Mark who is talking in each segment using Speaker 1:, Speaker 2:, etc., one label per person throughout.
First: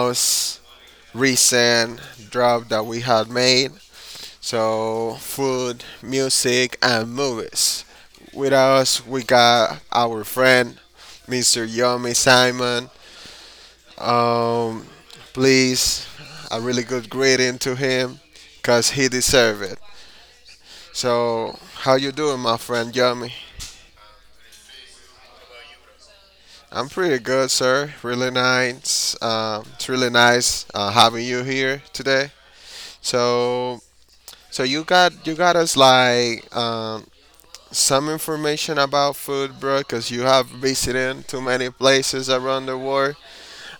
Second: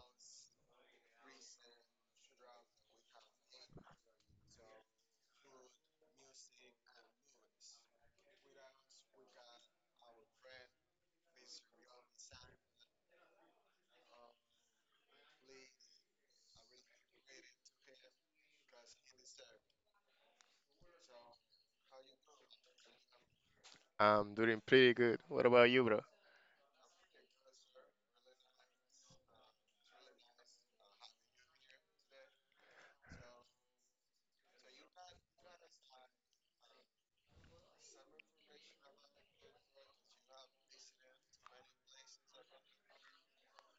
Speaker 1: most recent drop that we had made. So, food, music, and movies. With us, we got our friend, Mr. Yomi Simon. Um, Please, a really good greeting to him, cause he deserves it. So, how you doing, my friend Yomi?
Speaker 2: I'm doing pretty good. What about you, bro?
Speaker 1: I'm pretty good, sir. Really nice. It's really nice having you here today. So so you got us like some information about food, bro, because you have visited too many places around the world.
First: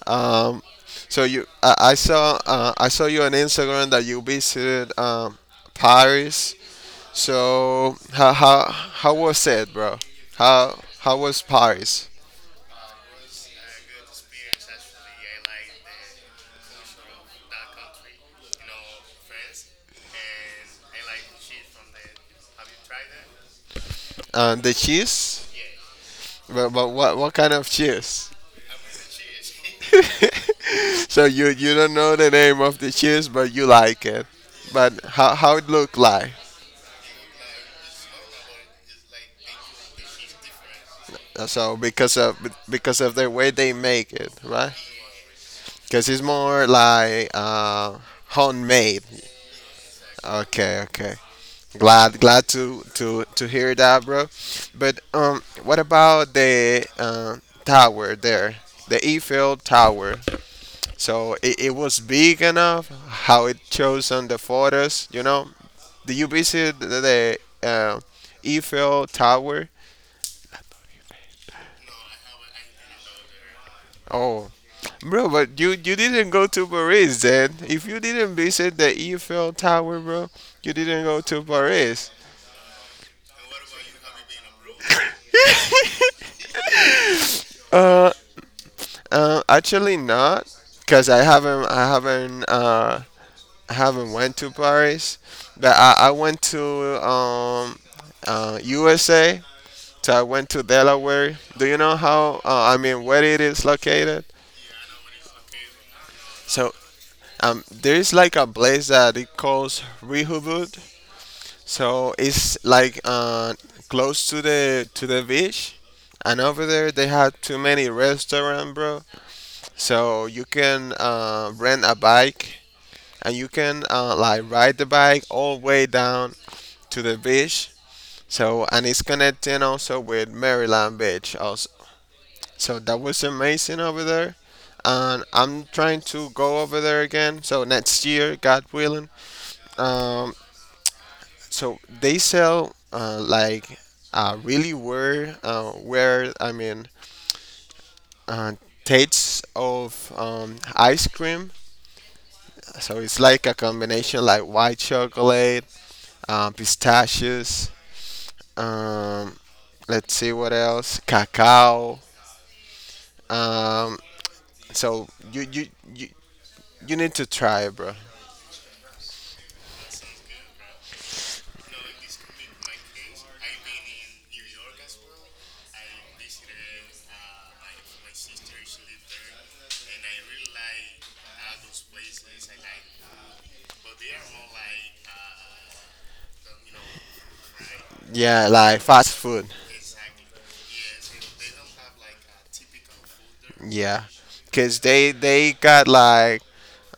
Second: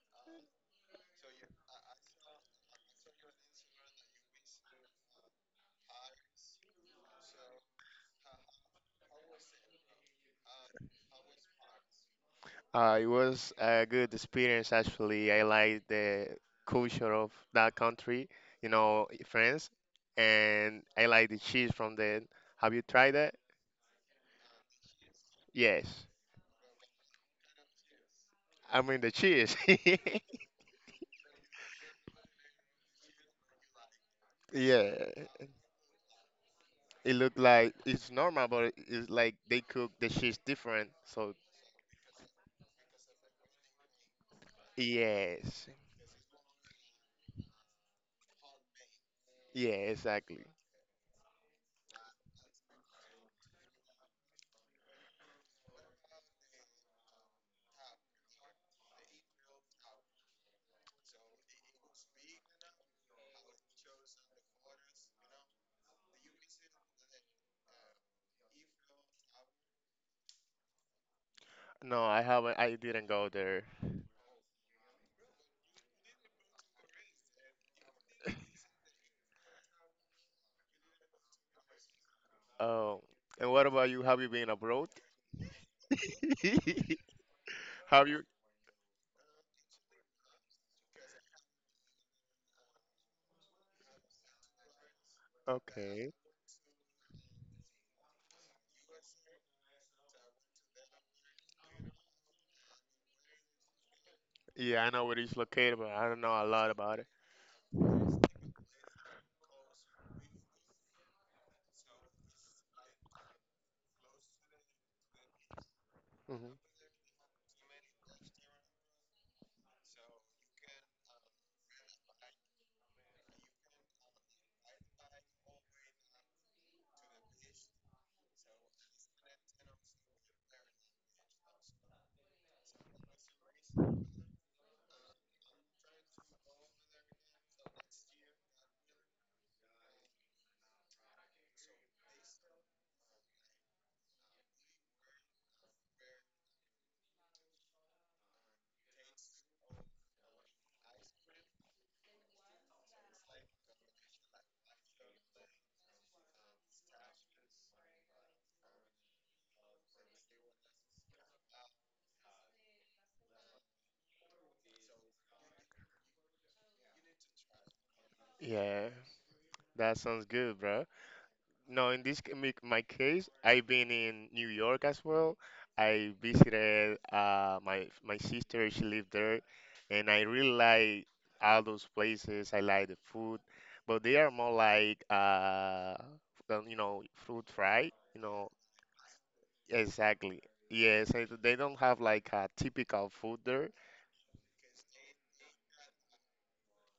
Speaker 1: Um, so I saw I saw you on Instagram that you visited Paris. So how was it, bro? How was Paris?
Speaker 2: It was a good experience, actually. I like the culture of that country, you know, France, and I like the cheese from the. Have you tried that?
Speaker 1: The cheese?
Speaker 2: Yes.
Speaker 1: But what kind of cheese?
Speaker 2: I mean the cheese.
Speaker 1: So you don't know the name of the cheese, but you like it. But
Speaker 2: Yeah,
Speaker 1: how it look like?
Speaker 2: it looked like it's normal, but it's like they cook the cheese different. So
Speaker 1: So because of the way they make it, right?
Speaker 2: yes,
Speaker 1: Because it's more like homemade.
Speaker 2: yeah, exactly.
Speaker 1: Okay, okay. Glad to hear that, bro. But what about the tower there, the Eiffel Tower? So it was big enough how it shows on the photos. You know, did you visit the uh, Eiffel Tower?
Speaker 2: No, I haven't. I didn't go there.
Speaker 1: Oh, bro, but you didn't go to Paris then. If you didn't visit the Eiffel Tower, bro, you didn't go to Paris.
Speaker 2: Oh, and what about you? Have you been abroad? Have
Speaker 1: Uh,
Speaker 2: you?
Speaker 1: actually not, cause I haven't went to Paris, but I
Speaker 2: Okay.
Speaker 1: went to um USA So I went to Delaware. Do you know how? I mean, where it is located?
Speaker 2: Yeah, I know where it's located, but I don't know a lot
Speaker 1: So
Speaker 2: about it.
Speaker 1: there is like a place that it calls Rehoboth. So it's like close to the beach, and
Speaker 2: Hmm.
Speaker 1: over there they have too many restaurants, bro. So you can rent a bike, and you can like ride the bike all the way down to the beach. So and it's connecting also with Maryland Beach, also. So that was amazing over there. And I'm trying to go over there again. So next year, God willing. Um, so they sell like really weird, uh, tastes of ice cream. So it's like a combination like white chocolate, pistachios, um, let's see what else, cacao. Um, so you, you need to try it, bro.
Speaker 2: Yeah, that sounds good, bro. No, in this my case, I've been in New York as well. I visited my sister. She lived there, and I really like all those places. I like the food, but they are more like you know, fruit fried. You
Speaker 1: Yeah,
Speaker 2: know,
Speaker 1: like fast food.
Speaker 2: exactly. Yes, and they don't have like a typical food there.
Speaker 1: Yeah, cause they got like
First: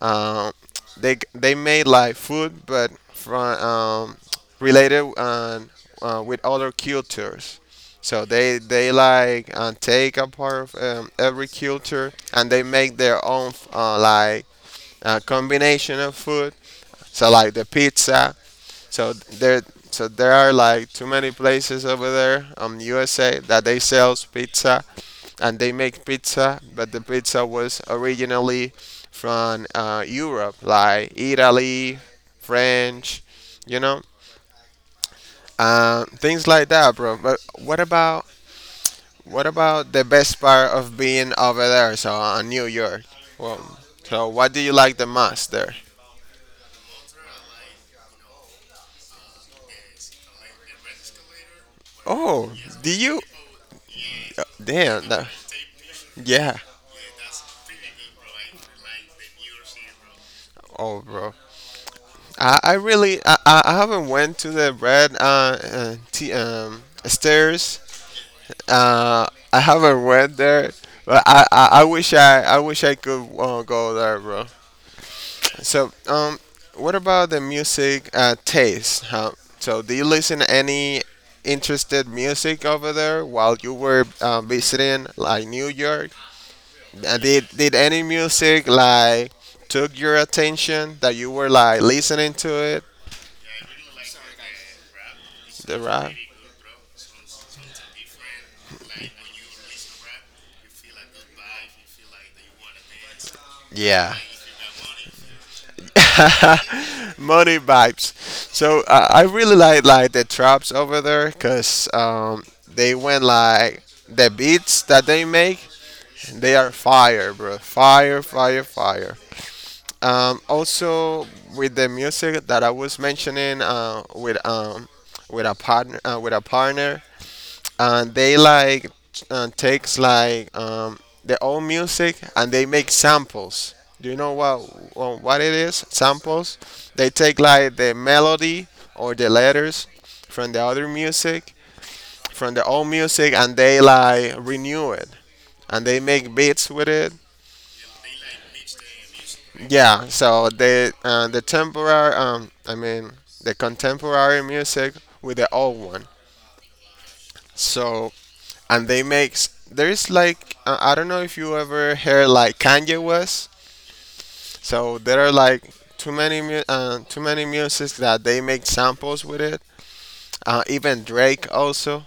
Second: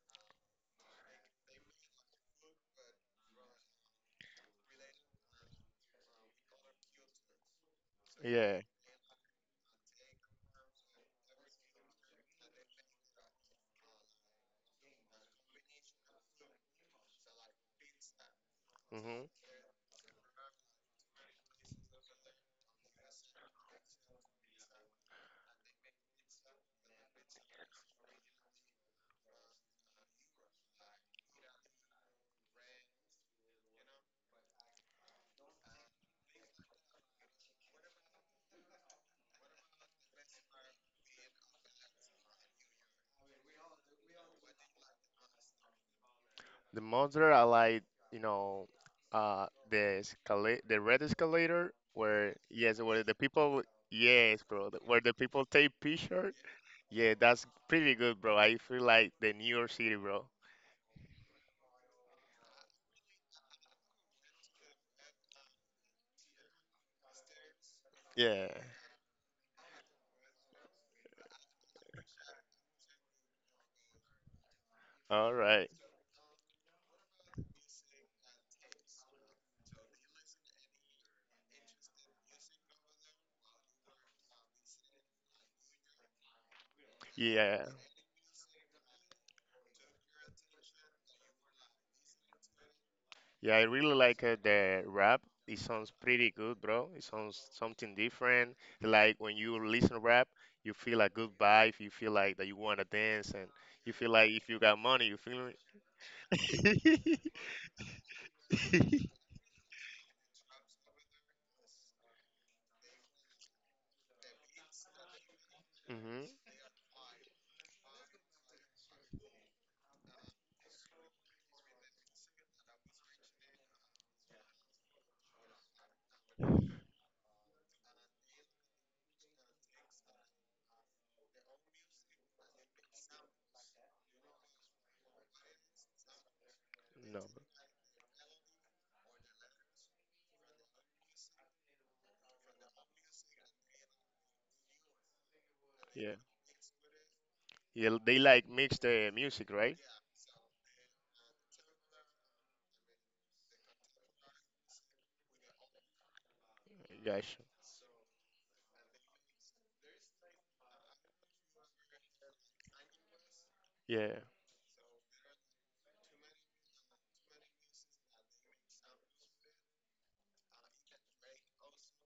Speaker 1: um they made like food, but from related on with other cultures. So they
Speaker 2: Yeah.
Speaker 1: they like take a part of every culture and they make their own like a combination of food. So like the pizza. So there so there are like too many places over there, um, USA, that they sells pizza and they make pizza, but the pizza was originally from Europe, like Italy, French, you know, things like that, bro. But what about what about the best part of being over there? So on New York, well, so what do you like the most there?
Speaker 2: The monster I like, you know, the escalator, the red escalator, where
Speaker 1: Oh,
Speaker 2: yes,
Speaker 1: do
Speaker 2: where the
Speaker 1: you?
Speaker 2: people, yes, bro, where
Speaker 1: Damn.
Speaker 2: the
Speaker 1: That,
Speaker 2: people take pictures.
Speaker 1: yeah.
Speaker 2: Yeah, that's pretty good, bro. I feel like the New York City, bro.
Speaker 1: Oh, bro. I really I haven't went to the red stairs.
Speaker 2: Yeah.
Speaker 1: Uh, I haven't went there, but I wish I could go there, bro.
Speaker 2: All right.
Speaker 1: So what about the music taste? Huh? So do you listen to any interested music over there while you were visiting like New York? And did
Speaker 2: Yeah.
Speaker 1: did any music like took your attention that you were like listening to it?
Speaker 2: Yeah, I really like the rap. It
Speaker 1: The
Speaker 2: sounds
Speaker 1: rap.
Speaker 2: pretty good, bro. It sounds something different. Like when you listen rap, you feel a good vibe. You feel like that you want to dance, and you feel
Speaker 1: Yeah.
Speaker 2: like if you got money, you feel.
Speaker 1: Money vibes. So I really like the traps over there because they went like the beats that they make.
Speaker 2: Hmm.
Speaker 1: They are fire, bro. Fire, fire, fire. Also with the music that I was mentioning, with a partner, they like takes like their own music and they make samples. Do you know what it is? Samples. They
Speaker 2: No,
Speaker 1: take like the melody or the letters from the other music, from the old music, and they like renew it and they
Speaker 2: yeah,
Speaker 1: make beats with it.
Speaker 2: yeah. They like mix the music, right?
Speaker 1: Yeah, so the temporary, I mean the contemporary music with the old one.
Speaker 2: Gotcha.
Speaker 1: So and they makes there is like I don't know if you ever heard like Kanye West.
Speaker 2: Yeah,
Speaker 1: So there are like too many music that they make samples with it. Even Drake also.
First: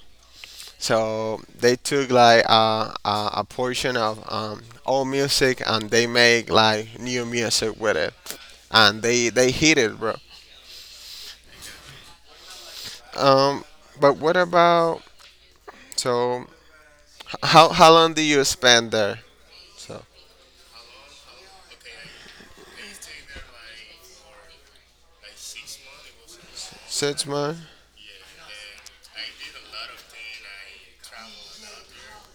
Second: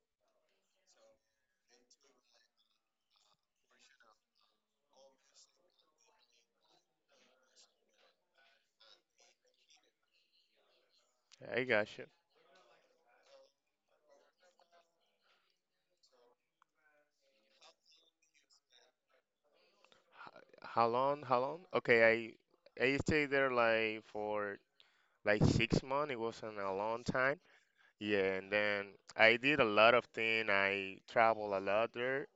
Speaker 1: So they took like a portion of old music and they make like new music with it and they hit it, bro.
Speaker 2: I gotcha.
Speaker 1: Um, but what about so h- how long did you spend there? So
Speaker 2: How long? How long? Okay, I stayed there like for like 6 months. It wasn't a long
Speaker 1: six
Speaker 2: time.
Speaker 1: months.
Speaker 2: Yeah, and then I did a lot of things. I traveled a lot there,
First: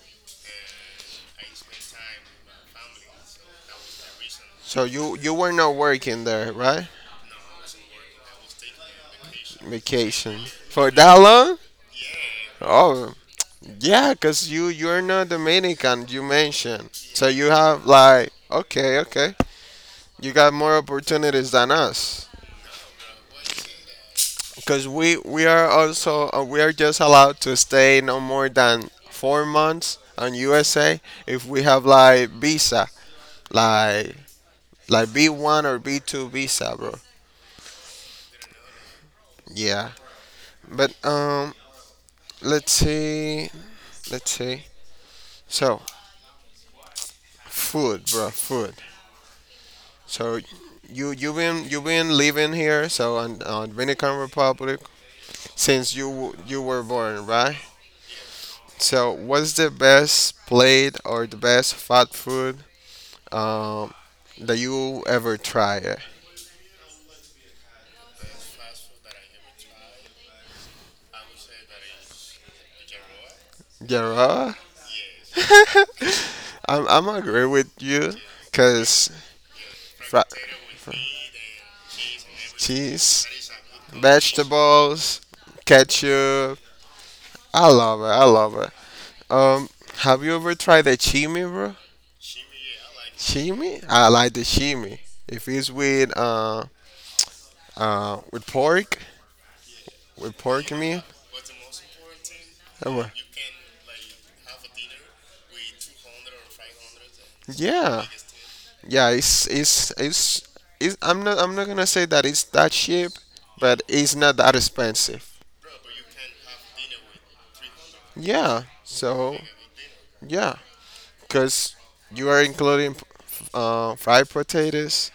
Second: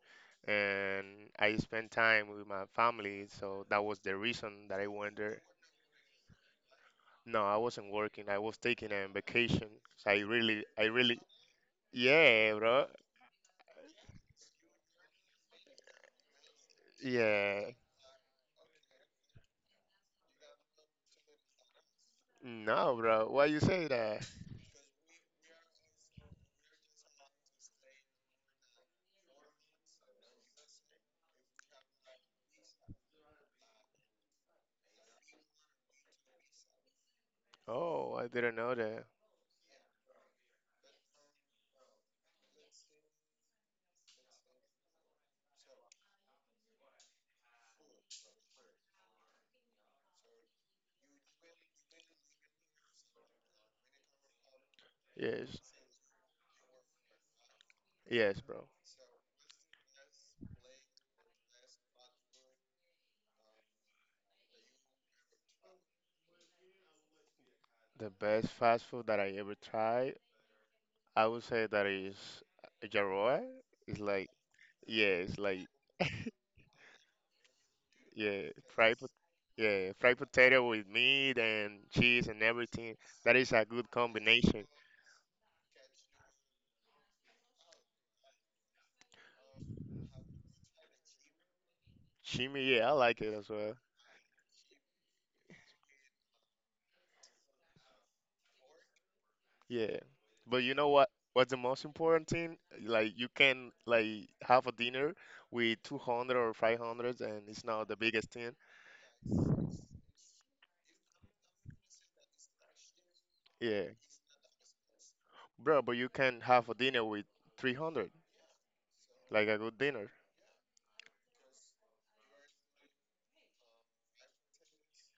Speaker 2: and I spent time with my family. So that was the reason that
Speaker 1: So
Speaker 2: I went
Speaker 1: you
Speaker 2: there.
Speaker 1: were not working there, right?
Speaker 2: No, I wasn't working. I was taking a vacation. So
Speaker 1: Vacation
Speaker 2: I
Speaker 1: for that
Speaker 2: really,
Speaker 1: long?
Speaker 2: yeah, bro.
Speaker 1: Oh yeah, cause you're not Dominican. You mentioned so you
Speaker 2: Yeah.
Speaker 1: have like okay okay. You got more opportunities than us.
Speaker 2: No, bro. Why you say that?
Speaker 1: Because we are also we are just allowed to stay no more than 4 months on USA if we have like visa like like B1 or B2 visa, bro.
Speaker 2: Oh, I didn't know that.
Speaker 1: Yeah. But let's see let's see. So food, bro, food. So you been living here so on Dominican Republic
Speaker 2: Yes.
Speaker 1: since you were born, right?
Speaker 2: Yes, bro.
Speaker 1: So what's the best plate or the best fast food um that you ever tried?
Speaker 2: The best fast food that I ever tried, I would say that is Jarroa. It's
Speaker 1: Yeah,
Speaker 2: like,
Speaker 1: right?
Speaker 2: yeah, it's like,
Speaker 1: I'm agree with you,
Speaker 2: yeah, fried, pot-
Speaker 1: cause
Speaker 2: yeah, fried
Speaker 1: fri-
Speaker 2: potato with meat and cheese and everything. That is
Speaker 1: cheese,
Speaker 2: a good combination.
Speaker 1: vegetables, ketchup. I love it. I love it. Um, have you ever tried the chimi, bro?
Speaker 2: Chimi, yeah, I like it as well.
Speaker 1: Chimi? I like the chimi. If it's uh with pork,
Speaker 2: Yeah.
Speaker 1: with
Speaker 2: But
Speaker 1: pork
Speaker 2: you
Speaker 1: you
Speaker 2: know
Speaker 1: mean.
Speaker 2: what? What's the most important thing?
Speaker 1: Oh,
Speaker 2: Like,
Speaker 1: well.
Speaker 2: you can like have a dinner with 200 or 500,
Speaker 1: It's
Speaker 2: and
Speaker 1: the
Speaker 2: it's not the
Speaker 1: Yeah,
Speaker 2: biggest thing.
Speaker 1: thing. Yeah. It's I'm not gonna say that it's that cheap,
Speaker 2: Yeah,
Speaker 1: but it's not that expensive.
Speaker 2: bro, but you can have a dinner with 300,
Speaker 1: Yeah. So
Speaker 2: like a good dinner.
Speaker 1: yeah, cause you are including fried potatoes,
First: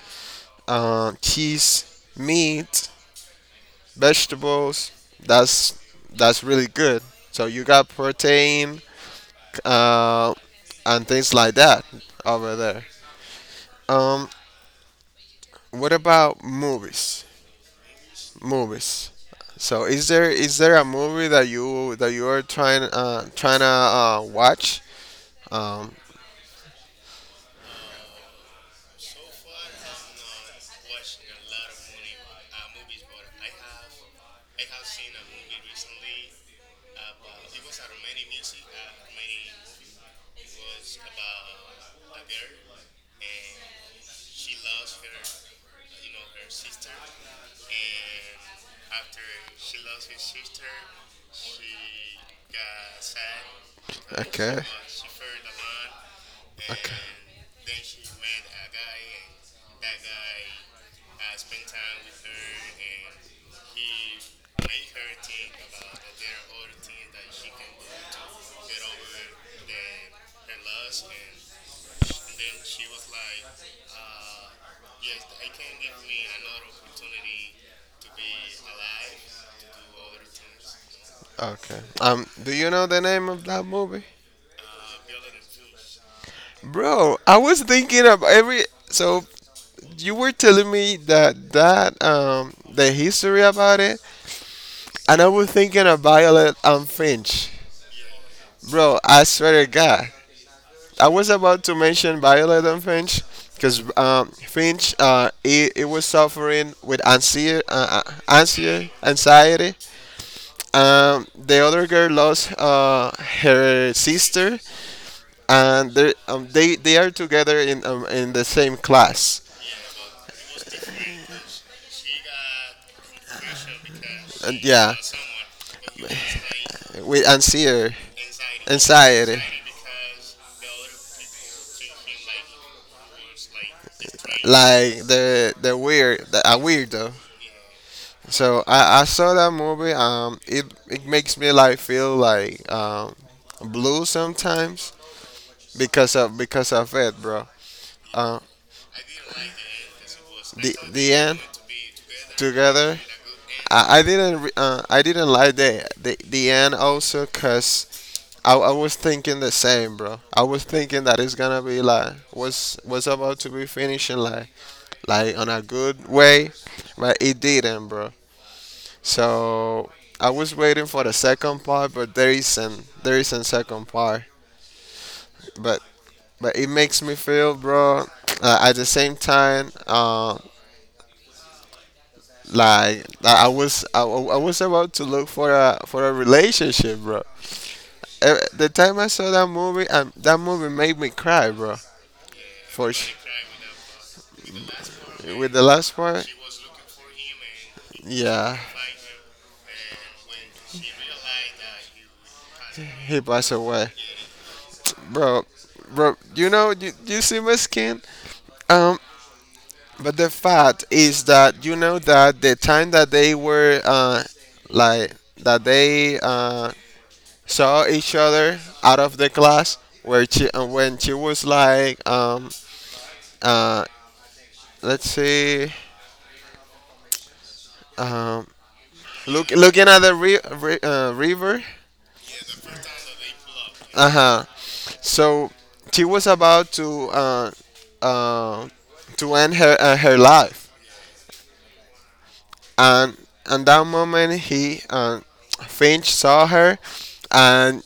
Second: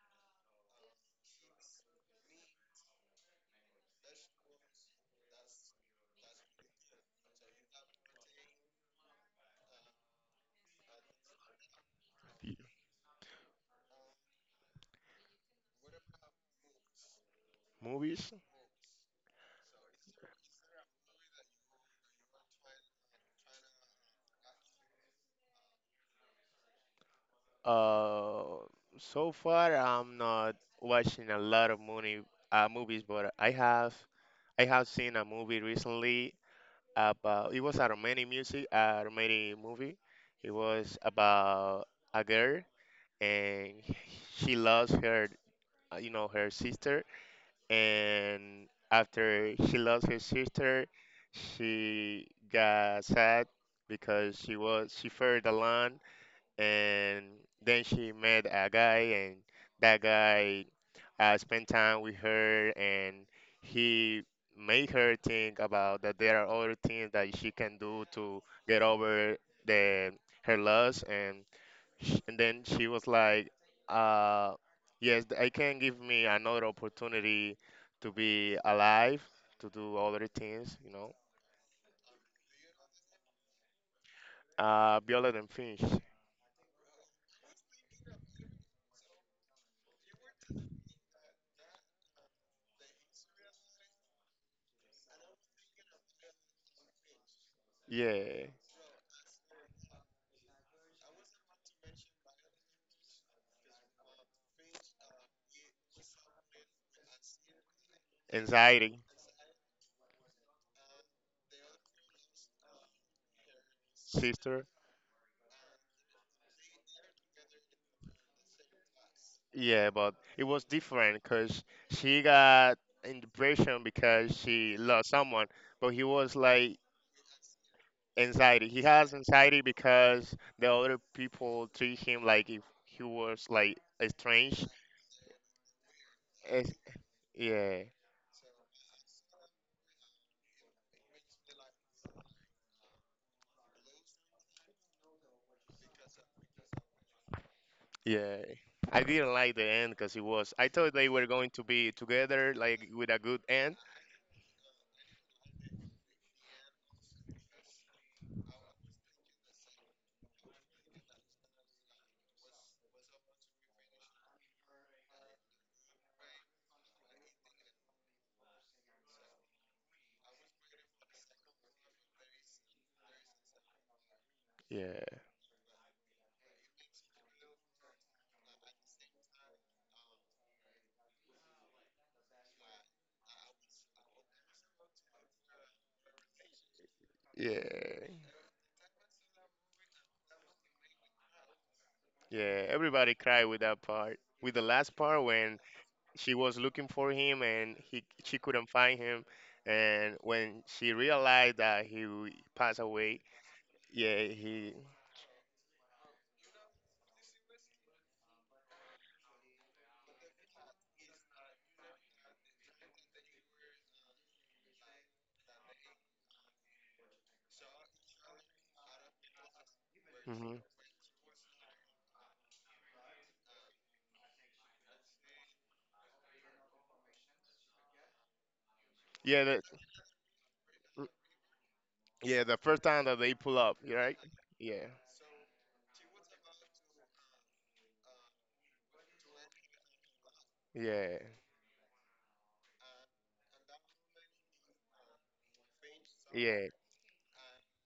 Speaker 1: cheese, meat, vegetables. That's that's really good. So you got protein, uh, and things like that over
Speaker 2: Y-
Speaker 1: there. Um, what about movies?
Speaker 2: Movies?
Speaker 1: Movies. So is there a movie that you are trying trying to watch? Um,
Speaker 2: Uh, so far I'm not watching a lot of movie, movies, but I have seen a movie recently about it was a Romanian music, a Romanian movie. It was about a girl and she lost her, you know, her sister, and after he lost his sister, she got sad because
Speaker 1: Okay.
Speaker 2: she feared alone,
Speaker 1: Okay.
Speaker 2: and then she met a guy, and that guy spent time with her, and he made her think about that there are other things that she can do to get over the her loss. And then she was like, uh, yes, I can give me another opportunity to be alive, to do other things, you know.
Speaker 1: Okay. Do you know the name of that movie?
Speaker 2: Violet and Finch.
Speaker 1: Bro, I was thinking of every. So you were telling me that the history about it, and I was thinking of Violet and Finch.
Speaker 2: Yeah.
Speaker 1: Bro, I swear to God, I was about to mention Violet and Finch because Finch it was suffering with anxiety,
Speaker 2: Anxiety,
Speaker 1: anxiety. The other girl lost her sister,
Speaker 2: sister.
Speaker 1: and they are together in the same class.
Speaker 2: Yeah, but it was different because she got in depression because
Speaker 1: And
Speaker 2: she
Speaker 1: yeah,
Speaker 2: lost someone, but he was like
Speaker 1: with anxiety,
Speaker 2: anxiety. He has
Speaker 1: anxiety.
Speaker 2: anxiety because the other people treat him like if he was like a strange.
Speaker 1: Like a
Speaker 2: It's-
Speaker 1: weirdo.
Speaker 2: yeah.
Speaker 1: So I saw that movie. It makes me like feel like blue sometimes because of it, bro.
Speaker 2: Yeah,
Speaker 1: Uh,
Speaker 2: I didn't like the end because it was. I
Speaker 1: The
Speaker 2: thought
Speaker 1: thought they
Speaker 2: they
Speaker 1: the were
Speaker 2: were
Speaker 1: end
Speaker 2: going to be
Speaker 1: together.
Speaker 2: together, like
Speaker 1: Together.
Speaker 2: with a good end.
Speaker 1: I didn't like the end also cause I was thinking the same, bro. I was thinking that it's gonna be like was about to be finishing like on a good way, but it didn't, bro. So I was waiting for the second part, but there isn't second part.
Speaker 2: Yeah,
Speaker 1: But but it makes me feel, bro. At the same time, like I was about to look for a relationship, bro.
Speaker 2: yeah,
Speaker 1: The time I saw that movie made me cry, bro.
Speaker 2: yeah.
Speaker 1: For
Speaker 2: Everybody
Speaker 1: sh-
Speaker 2: cried with that part. With the last part
Speaker 1: with
Speaker 2: when
Speaker 1: the last part,
Speaker 2: she was looking for him and he she
Speaker 1: yeah,
Speaker 2: couldn't find him, and when she realized that he passed away.
Speaker 1: he passed away,
Speaker 2: Yeah, he.
Speaker 1: bro. Bro, you know, you see my skin. Um, but the fact is that you know that the time that they were like that they saw each other out of the class where she
Speaker 2: Hmm.
Speaker 1: when she was like uh let's see um
Speaker 2: Yeah, the,
Speaker 1: looking at the river.
Speaker 2: yeah. The first time that they pull up, right?
Speaker 1: Uh-huh.
Speaker 2: Yeah,
Speaker 1: So she was about uh to end her her life,
Speaker 2: yeah,
Speaker 1: and at that moment he Finch saw
Speaker 2: yeah,
Speaker 1: her, and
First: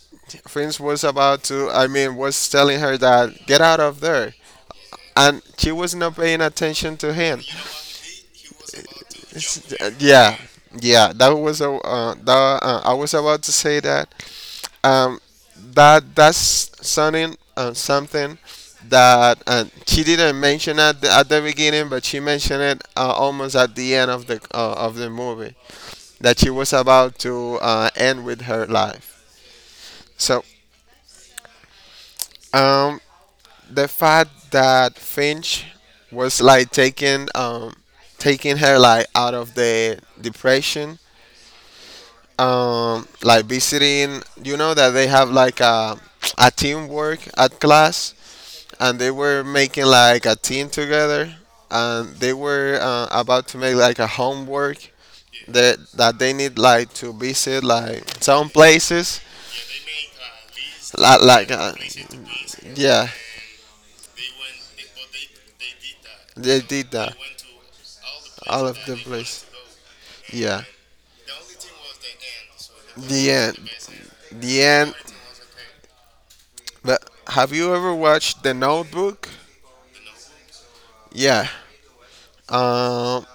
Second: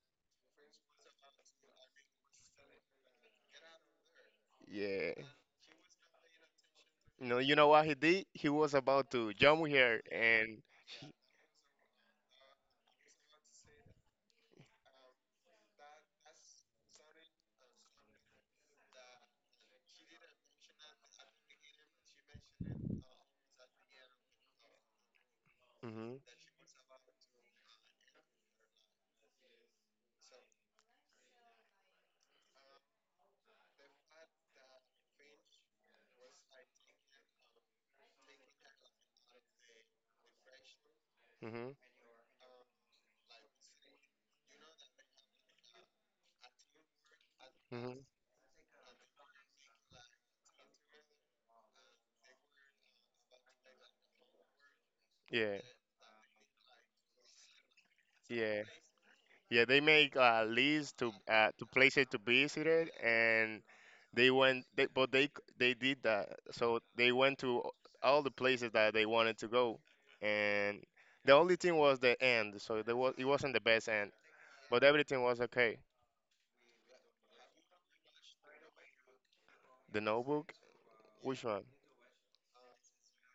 Speaker 1: Finch was about to I mean was telling her that get out of there,
Speaker 2: yeah.
Speaker 1: and she was not paying attention to him.
Speaker 2: You know what he did? He was about to jump with
Speaker 1: It's, uh,
Speaker 2: her
Speaker 1: yeah,
Speaker 2: and.
Speaker 1: yeah. That was a that I was about to say that. Um, that that's something something that she didn't mention at at the beginning, but she mentioned it almost at the end of the movie
Speaker 2: Hmm.
Speaker 1: that she was about to end with her life. So um, the fact that Finch was like taking taking her like out of the depression,
Speaker 2: Hmm.
Speaker 1: like visiting. You know that they have like a teamwork at
Speaker 2: Hmm.
Speaker 1: class, and they were making like a team together, and they were about to make like a homework
Speaker 2: Yeah,
Speaker 1: that they need like to visit like some
Speaker 2: yeah,
Speaker 1: places
Speaker 2: yeah. They make a list to
Speaker 1: like like uh,
Speaker 2: places to visit it,
Speaker 1: yeah,
Speaker 2: and they went. They did that,
Speaker 1: they
Speaker 2: so
Speaker 1: did
Speaker 2: they
Speaker 1: that,
Speaker 2: went to all the
Speaker 1: all
Speaker 2: places
Speaker 1: of
Speaker 2: that
Speaker 1: the
Speaker 2: they wanted
Speaker 1: place,
Speaker 2: to go,
Speaker 1: yeah,
Speaker 2: and the only thing was the end. So there was it
Speaker 1: the
Speaker 2: wasn't
Speaker 1: end,
Speaker 2: the best end,
Speaker 1: the
Speaker 2: but
Speaker 1: end.
Speaker 2: everything was okay.
Speaker 1: That, have you ever watched The Notebook?
Speaker 2: The Notebook, which
Speaker 1: Yeah.
Speaker 2: one?
Speaker 1: Um,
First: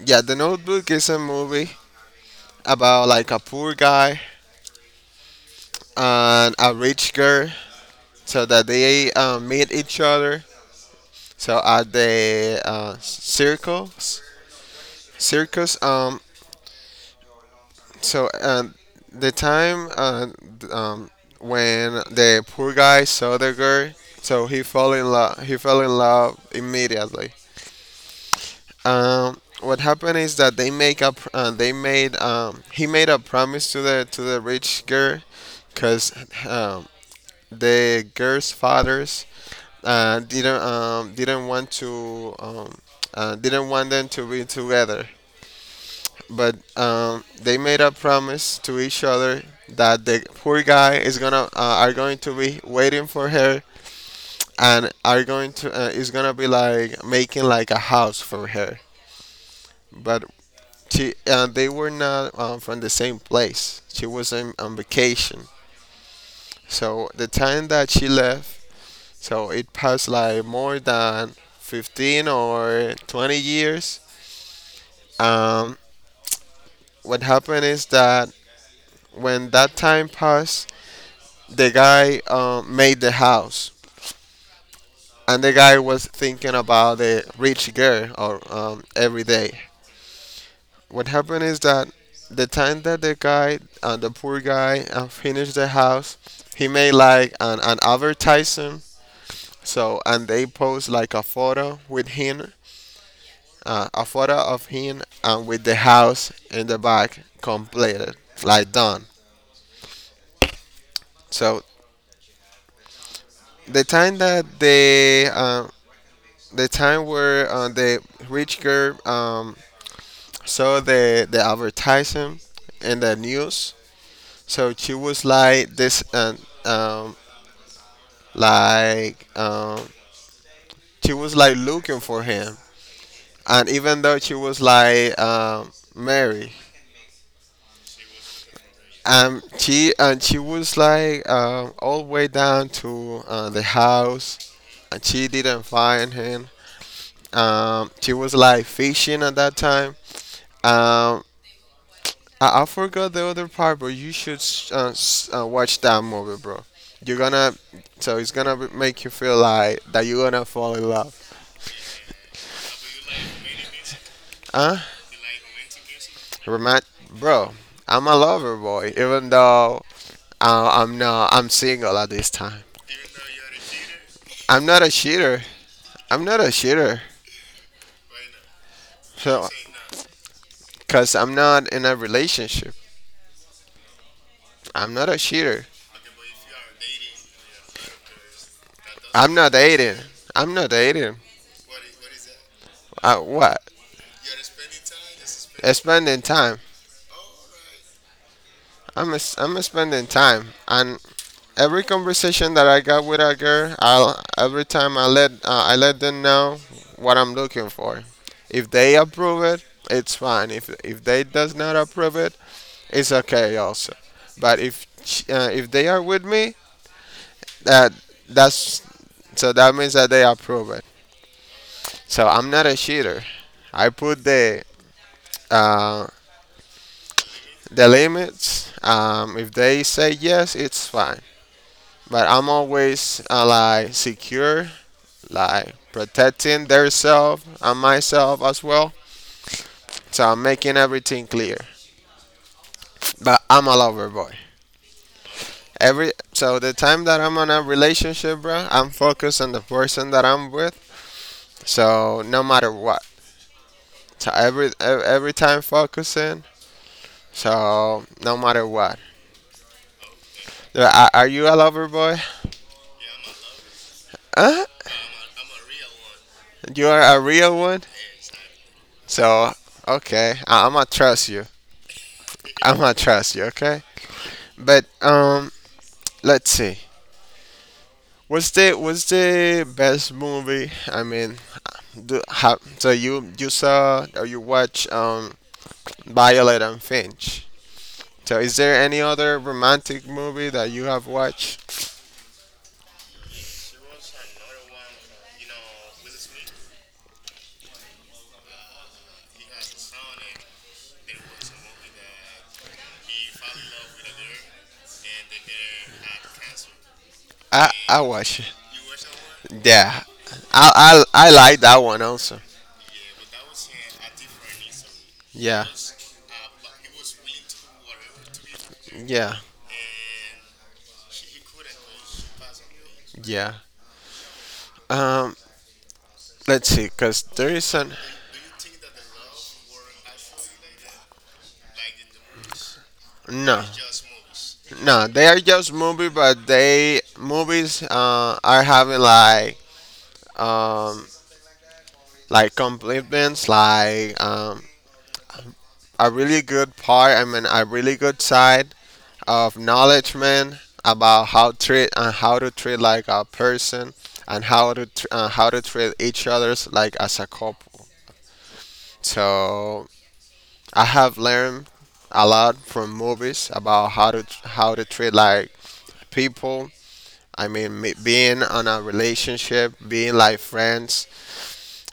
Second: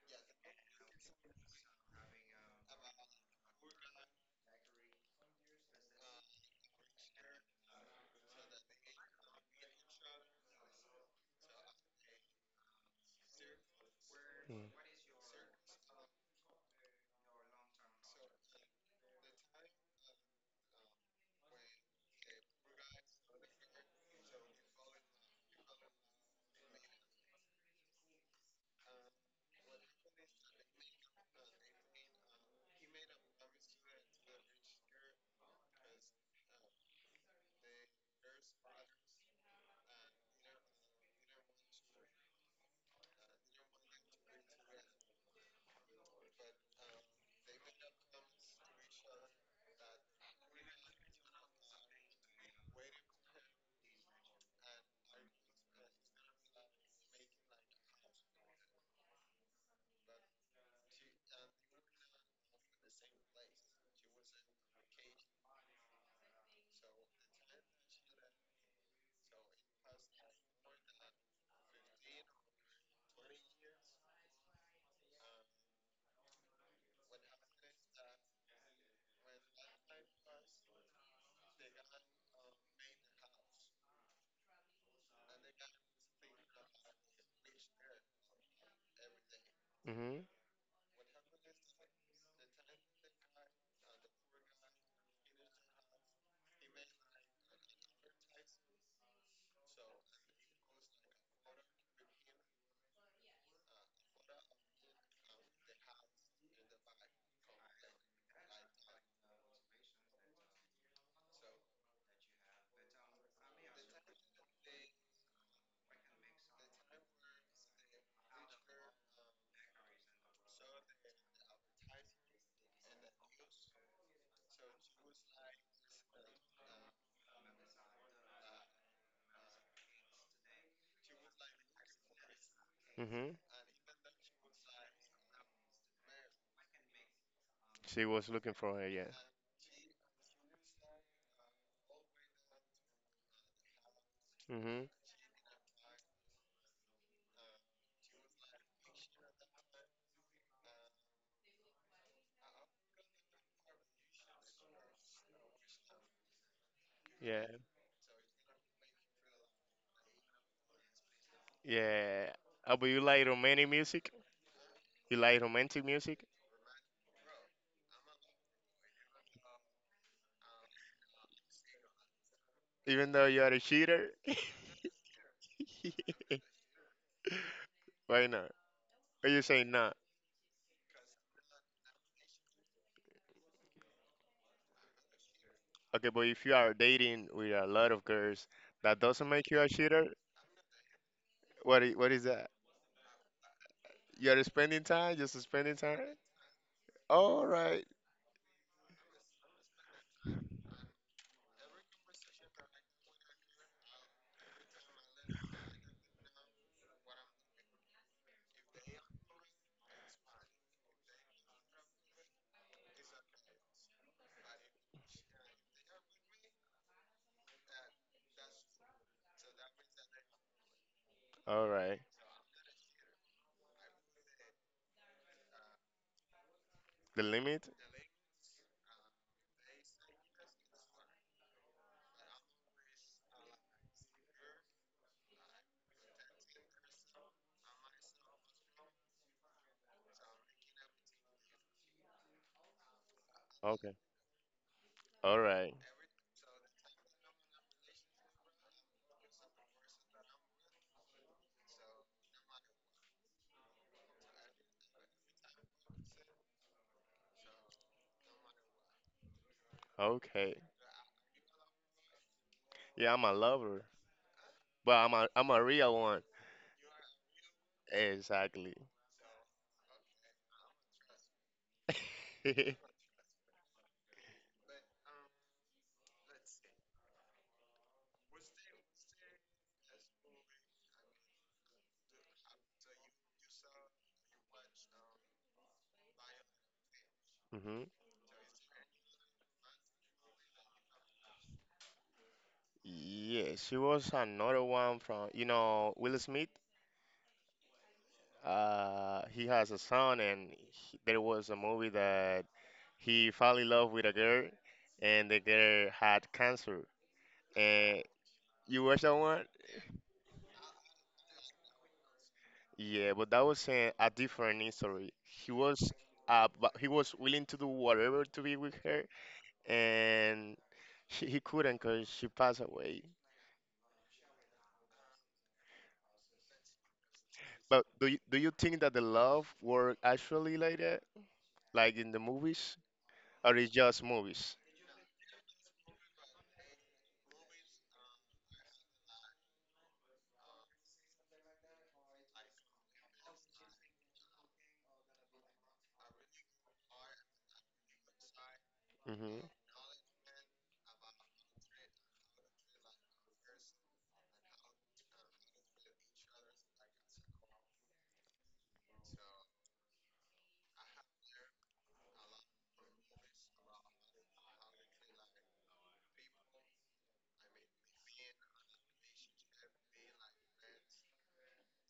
Speaker 1: yeah, The Notebook is a movie about like a poor guy and a rich girl, so that they meet each other. So at the circus,
Speaker 2: Mm-hmm.
Speaker 1: circus. So uh, the time uh, th- um, when the poor guy saw the girl, so he fell in love. He fell in love immediately. What happened is that they make up. They made. He made a promise to the rich girl, cause um, the girl's fathers didn't want to didn't want them to be together. But they made a promise to each other that the poor guy is gonna are going to be waiting for her and are going to is gonna be like making like a house for her. But she, they were not from the same place. She was on vacation. So the time that she left, so it passed like more than 15 or 20 years. Um, what happened is that when that time passed, the guy made the house. And the guy was thinking about the rich girl or, every day. What happened is that the time that the poor guy, finished the house, he made like an advertisement. So, and they post like a photo with him, a photo of him and with the house in the back completed, like done. So, the time that they, uh, the time where the rich girl saw the advertisement in the news, so she was like um, Like um, she was like looking for him,
Speaker 2: mm hmm
Speaker 1: and even though she was like married,
Speaker 2: She was looking for her. Yeah.
Speaker 1: and she was like all the way down to the house,
Speaker 2: mm hmm
Speaker 1: and she didn't find him. She was like fishing at that time. Um, I forgot the other part, but you should watch that movie, bro. You're
Speaker 2: Yeah.
Speaker 1: gonna, so it's gonna be- make you feel like that you're gonna fall in love.
Speaker 2: Yeah. Oh, but you like romantic music?
Speaker 1: Uh,
Speaker 2: You like romantic music?
Speaker 1: Remind, bro, I'm a lover boy, even though I'm not. I'm single at this time.
Speaker 2: Even though you are a cheater?
Speaker 1: I'm not a cheater. I'm not a cheater.
Speaker 2: Why not? Or you
Speaker 1: So,
Speaker 2: say not?
Speaker 1: cause I'm not in a relationship. I'm not a cheater.
Speaker 2: Okay, but if you are dating with a lot of girls, that doesn't
Speaker 1: I'm
Speaker 2: make
Speaker 1: not
Speaker 2: you a
Speaker 1: dating.
Speaker 2: cheater?
Speaker 1: I'm not dating.
Speaker 2: What is that?
Speaker 1: What?
Speaker 2: You're spending time, just spending time?
Speaker 1: Spending time.
Speaker 2: All right.
Speaker 1: I'm a spending time, and every conversation that I got with a girl, I'll every time I let them know what I'm looking for. If they approve it, it's fine. If they does not approve it, it's okay also. But if they are with me, that that's so that means that they approve it.
Speaker 2: All right.
Speaker 1: So I'm not a cheater. I put uh,
Speaker 2: The limit?
Speaker 1: the limits. If they say yes, it's fine. But I'm always like secure, like protecting theirself and myself as well. So I'm making everything clear. But I'm a
Speaker 2: Okay.
Speaker 1: lover boy.
Speaker 2: All right.
Speaker 1: Every so the time that I'm in a relationship, bro, I'm focused on the person that I'm with. So no matter what, so every e, every time focusing. So no matter what,
Speaker 2: Okay.
Speaker 1: are you a lover boy?
Speaker 2: Yeah, I'm a lover,
Speaker 1: Huh?
Speaker 2: but I'm a real one.
Speaker 1: You are a real one.
Speaker 2: Exactly.
Speaker 1: So okay, I'ma trust you. I'ma trust you. Okay, but let's see. What's the best movie? I mean, do have so you saw or you watch Violet and Finch.
Speaker 2: Hmm.
Speaker 1: So is there any other romantic movie that you have watched?
Speaker 2: Yeah, she was another one from, you know, Will Smith. He has a son, and there was a movie that he fell in love with a girl, and the girl had cancer.
Speaker 1: I
Speaker 2: And
Speaker 1: watch it.
Speaker 2: you watch that one?
Speaker 1: Yeah, I like that one also.
Speaker 2: Yeah, but that was a different history.
Speaker 1: Yeah,
Speaker 2: But he was willing to do whatever to be with her,
Speaker 1: yeah,
Speaker 2: and he couldn't because she passed away.
Speaker 1: yeah. Um, let's see, cause there is an
Speaker 2: Do you think that the love work actually like that, like in the movies? Or
Speaker 1: no,
Speaker 2: it's just movies.
Speaker 1: no, they are just movie, but they movies are having um like complements, like a really good part. I mean, a really good side
Speaker 2: Hmm.
Speaker 1: of knowledgement about how treat and how to treat like a person and how to how to treat each other's like as a couple. So I have learned a lot from movies about how to how to treat like people, I mean, being on a relationship, being like friends.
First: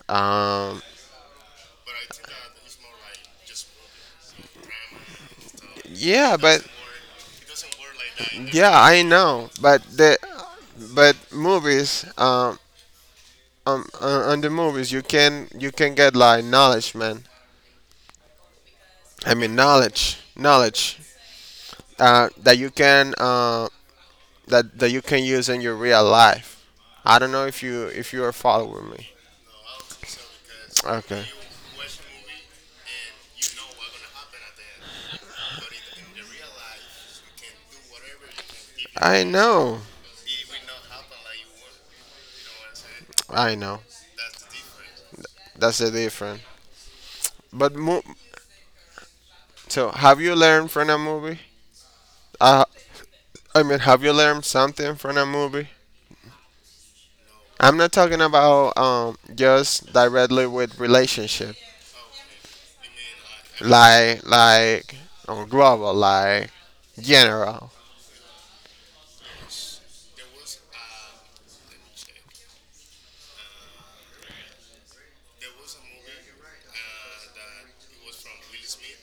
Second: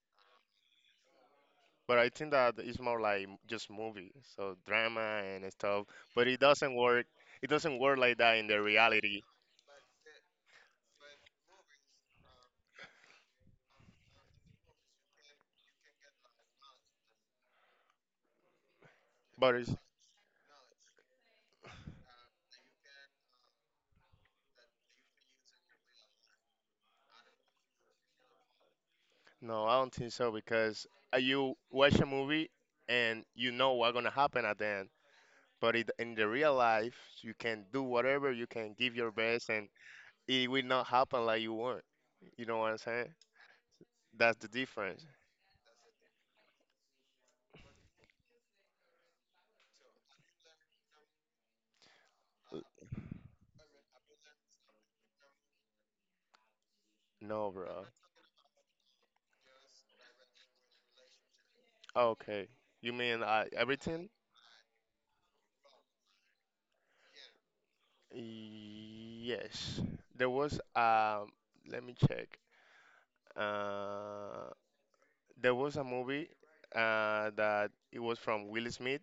Speaker 1: Um,
Speaker 2: But I think that it's more like just movie, so drama and stuff. But
Speaker 1: yeah,
Speaker 2: it
Speaker 1: but
Speaker 2: doesn't work. It doesn't work like that in the
Speaker 1: yeah, I
Speaker 2: reality.
Speaker 1: know. But the but movies, on the movies, you can get like knowledge, man. I
Speaker 2: But
Speaker 1: mean,
Speaker 2: it's,
Speaker 1: knowledge, knowledge that you can that that you can use in your real life. I don't know if you are following me.
Speaker 2: no, I don't think so because
Speaker 1: Okay.
Speaker 2: you watch a movie and you know what's gonna happen at the end. In the real life, you can do whatever, you can give your
Speaker 1: I
Speaker 2: best, and
Speaker 1: know.
Speaker 2: it will not happen like you want. You know what I'm saying?
Speaker 1: I know.
Speaker 2: That's the difference.
Speaker 1: That's the difference. But mo- so have you learned from a movie? Uh, I mean, have you learned something from a movie?
Speaker 2: No,
Speaker 1: I'm
Speaker 2: bro.
Speaker 1: not talking about just directly with relationship.
Speaker 2: Okay. You mean everything?
Speaker 1: Like on global, like general.
Speaker 2: Yes, there was let me check. Uh, there was a movie that it was from Will Smith,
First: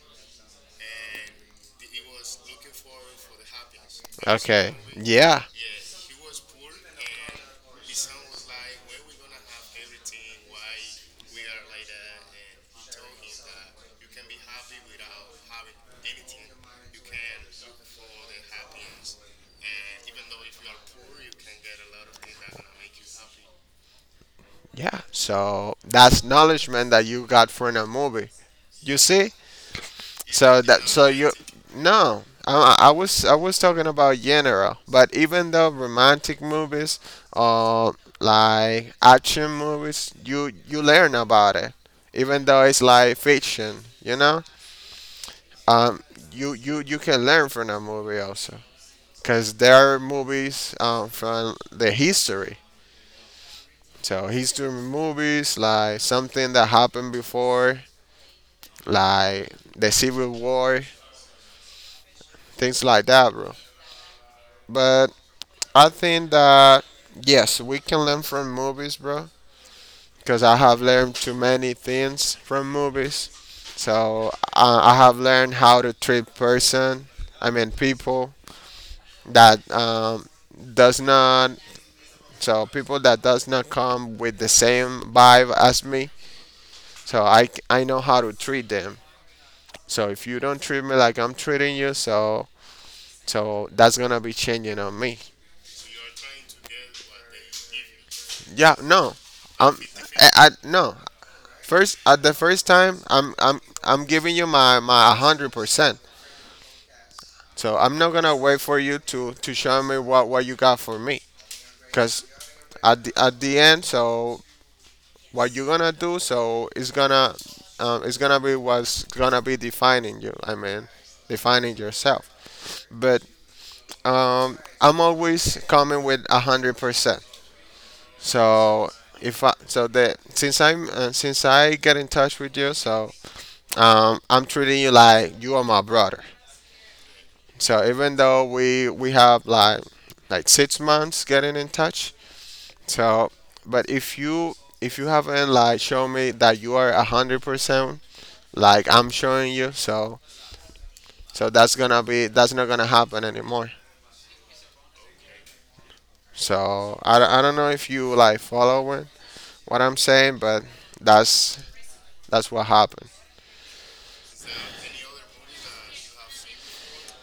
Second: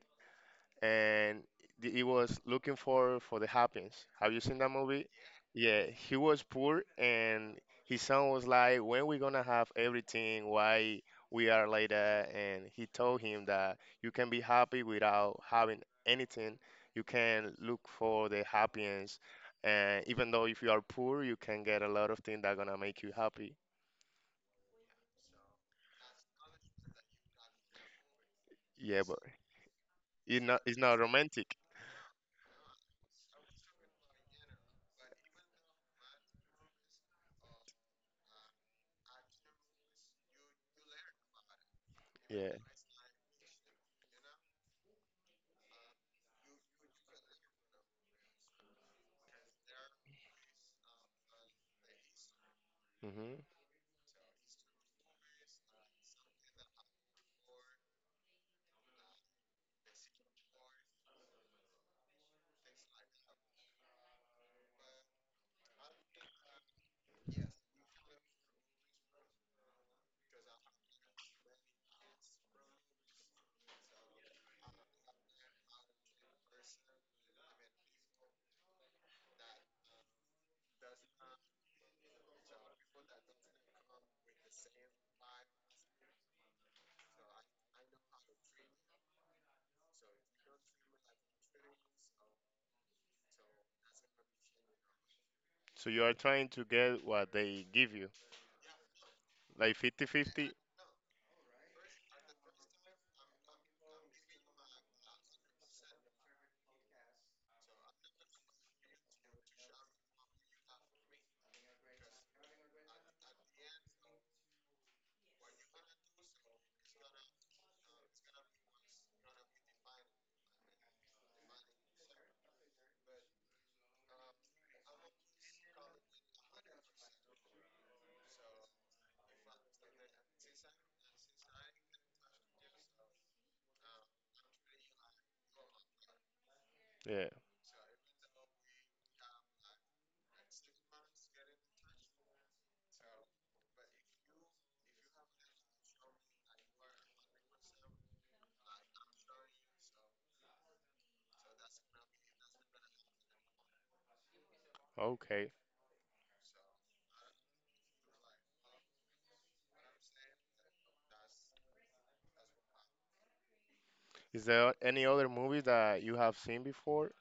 Speaker 2: and he was looking for the happiness. Have you seen that
Speaker 1: Okay.
Speaker 2: movie?
Speaker 1: Yeah.
Speaker 2: Yeah, he was poor, and his son was like, "When we gonna have everything? Why we are like that?" And he told him that you can be happy without having anything. You can look for the happiness, and even though if you are poor, you can get a lot of things that gonna make you happy.
Speaker 1: Yeah. So that's acknowledgement that you got from a movie. You
Speaker 2: Yeah, but
Speaker 1: see, So
Speaker 2: it's
Speaker 1: that
Speaker 2: not
Speaker 1: so you
Speaker 2: romantic.
Speaker 1: no, I was talking about general, but even though romantic movies or like action movies, you learn about it, even
Speaker 2: Yeah.
Speaker 1: though it's like fiction, you know. Um, you can learn from that movie also, cause there are movies from the history.
Speaker 2: Hmm.
Speaker 1: So history movies like something that happened before, like the Civil War, things like that, bro. But I think that yes, we can learn from movies, bro. Because I have learned too many things from movies. So I have learned how to treat person. I mean people that does not. So people that does not come with the same vibe as me. So I know how to treat them. So if you don't treat me like I'm treating you, so so that's gonna be changing on me.
Speaker 2: So you are trying to get what they give you.
Speaker 1: Yeah, no.
Speaker 2: Like
Speaker 1: Um, I
Speaker 2: fifty-fifty.
Speaker 1: no. First, at the first time, I'm giving you my 100%. So I'm not gonna wait for you to show me what you got for me. Cause at the end, so what you're gonna do, so it's gonna be what's gonna be defining you. I mean, defining yourself. But I'm always coming with a 100%. So if I so that since I'm since I get in touch with you, so I'm treating you like you are my brother.
Speaker 2: Yeah,
Speaker 1: So even though we have like six months getting in touch, so but if you haven't like shown me that you are a 100% like I'm showing you, so so that's gonna be that's not gonna happen anymore.
Speaker 2: okay.
Speaker 1: So I don't know if you like following what I'm saying, but that's that's what happened.
Speaker 2: Is there any other movie that you have seen before?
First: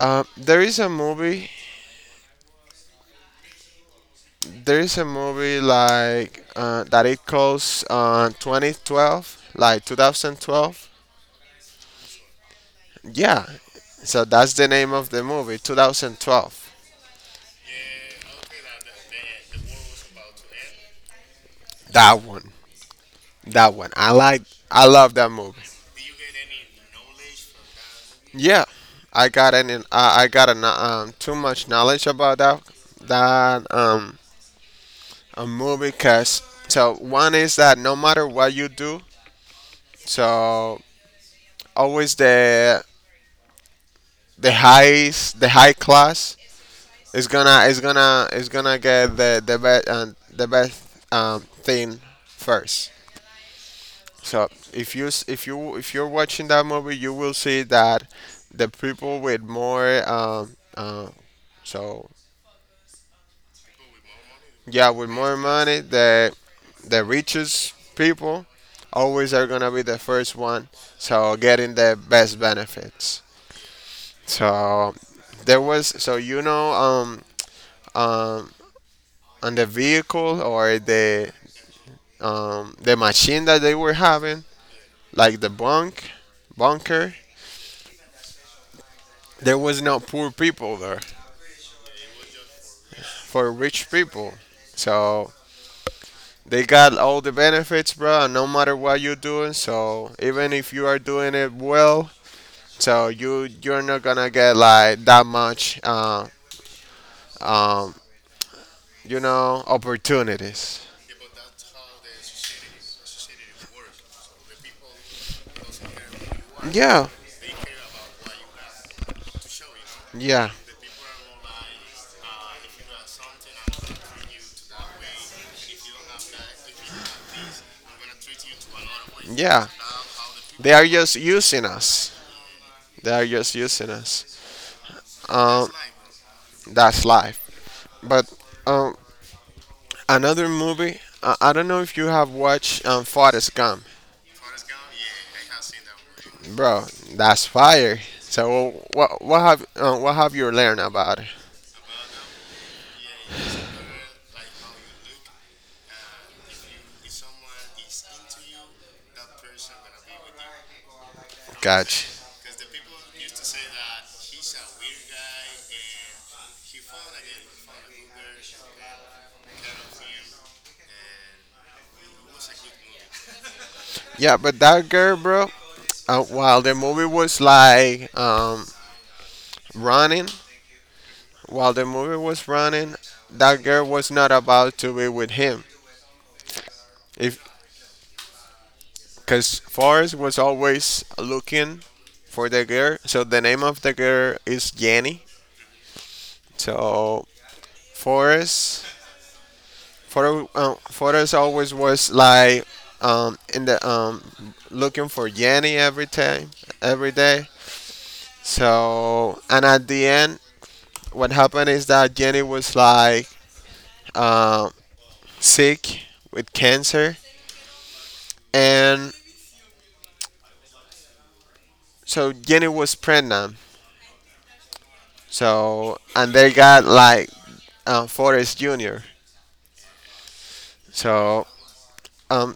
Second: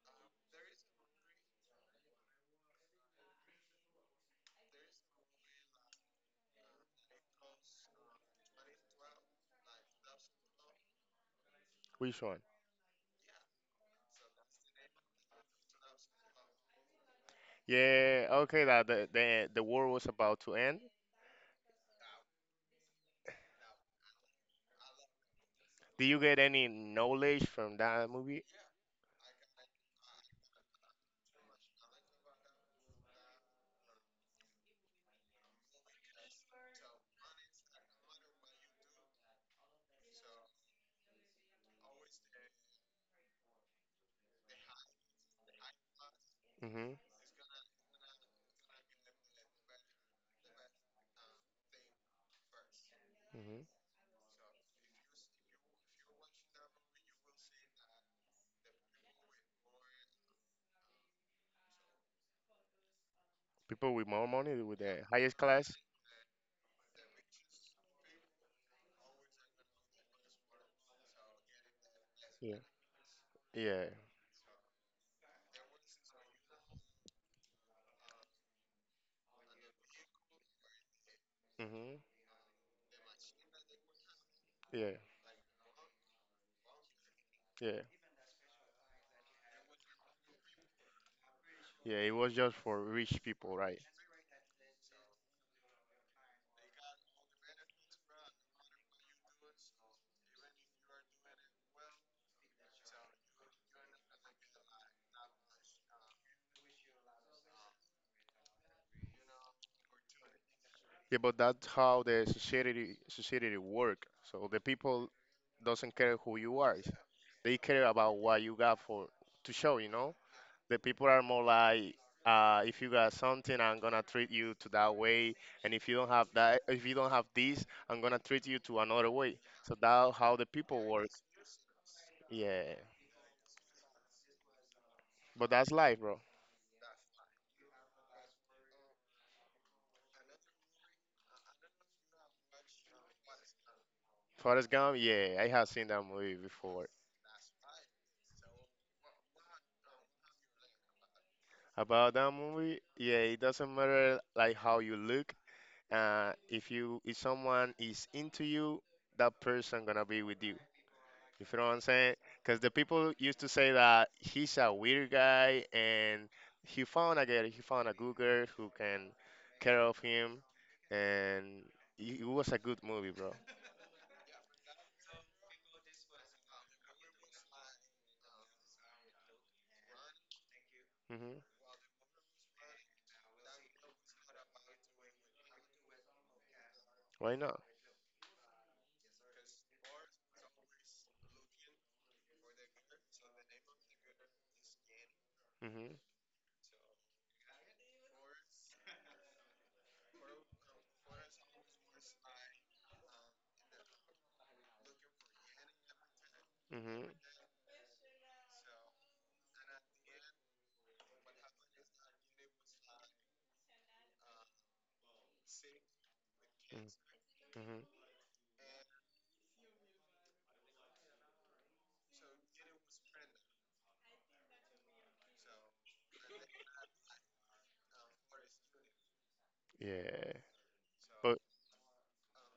Speaker 1: Um, there is a movie There is a movie like that it closed on 2012, like 2012.
Speaker 2: Which one?
Speaker 1: Yeah, so that's the name of the movie, 2012.
Speaker 2: Yeah, okay, that the war was about to end.
Speaker 1: That one, that one. I love that movie.
Speaker 2: Did you get any knowledge from that movie?
Speaker 1: Yeah, I got too much knowledge about that that a movie because so one is that no matter what you do, so always the high class,
Speaker 2: Mm-hmm.
Speaker 1: it's gonna get the best thing first.
Speaker 2: Mm-hmm.
Speaker 1: So if you if you're watching that movie, you will see that the people with more so
Speaker 2: People with more money, with
Speaker 1: yeah,
Speaker 2: the
Speaker 1: with more
Speaker 2: highest class?
Speaker 1: money, the richest people always are gonna be the first one. So getting the best
Speaker 2: Yeah.
Speaker 1: benefits.
Speaker 2: Yeah.
Speaker 1: So so you know um on the vehicle or
Speaker 2: Mm-hmm.
Speaker 1: the machine that they were having,
Speaker 2: Yeah.
Speaker 1: like the bunk, bunker,
Speaker 2: Yeah.
Speaker 1: there was no poor people there,
Speaker 2: Yeah, it was just for rich
Speaker 1: for
Speaker 2: people, right?
Speaker 1: rich people. So they got all the benefits, bro. And no matter what you're doing, so even if you are doing it well, so you you're not gonna get like that much, um, you know, opportunities.
Speaker 2: Yeah, but that's how the society work. So the people doesn't care who you are.
Speaker 1: Yeah,
Speaker 2: They care about what you got for to show, you know?
Speaker 1: yeah,
Speaker 2: The people are more like if you got something, I'm gonna treat you to that way, and if you don't have that, if you don't have this, I'm gonna treat you to another way.
Speaker 1: yeah.
Speaker 2: So that's how the
Speaker 1: They
Speaker 2: people
Speaker 1: are
Speaker 2: work.
Speaker 1: just using us.
Speaker 2: Yeah,
Speaker 1: They are just using us.
Speaker 2: but that's
Speaker 1: Um,
Speaker 2: life, bro.
Speaker 1: that's life. But um, another movie. I don't know if you have watched Forrest Gump,
Speaker 2: Forrest Gump, yeah, I have seen that movie
Speaker 1: bro.
Speaker 2: before.
Speaker 1: That's fire. So what have you learned about it?
Speaker 2: About that movie, yeah, it doesn't matter like how you look. If you if someone is into you, that person gonna be with you. You feel what I'm
Speaker 1: Gotcha.
Speaker 2: saying? Because the people used to say that he's a weird guy, and he found a girl, he found a good girl who can care of him, and it was a good movie, bro.
Speaker 1: Yeah, but that girl, bro. While the movie was like running,
Speaker 2: Hmm.
Speaker 1: while the movie was running, that girl was not about to be with him.
Speaker 2: Why
Speaker 1: If
Speaker 2: not?
Speaker 1: because Forrest was always looking for the girl. So the name of the girl is Jenny.
Speaker 2: Hmm.
Speaker 1: So Forrest photo photos always was like in the looking for Yanni every time
Speaker 2: Hmm.
Speaker 1: every day. So and at the end, what happened is that Jenny was like um sick with cancer,
Speaker 2: Mm-hmm. Mm-hmm.
Speaker 1: and so Jenny was pregnant. So and they got like Forrest Jr.
Speaker 2: Yeah. But
Speaker 1: So um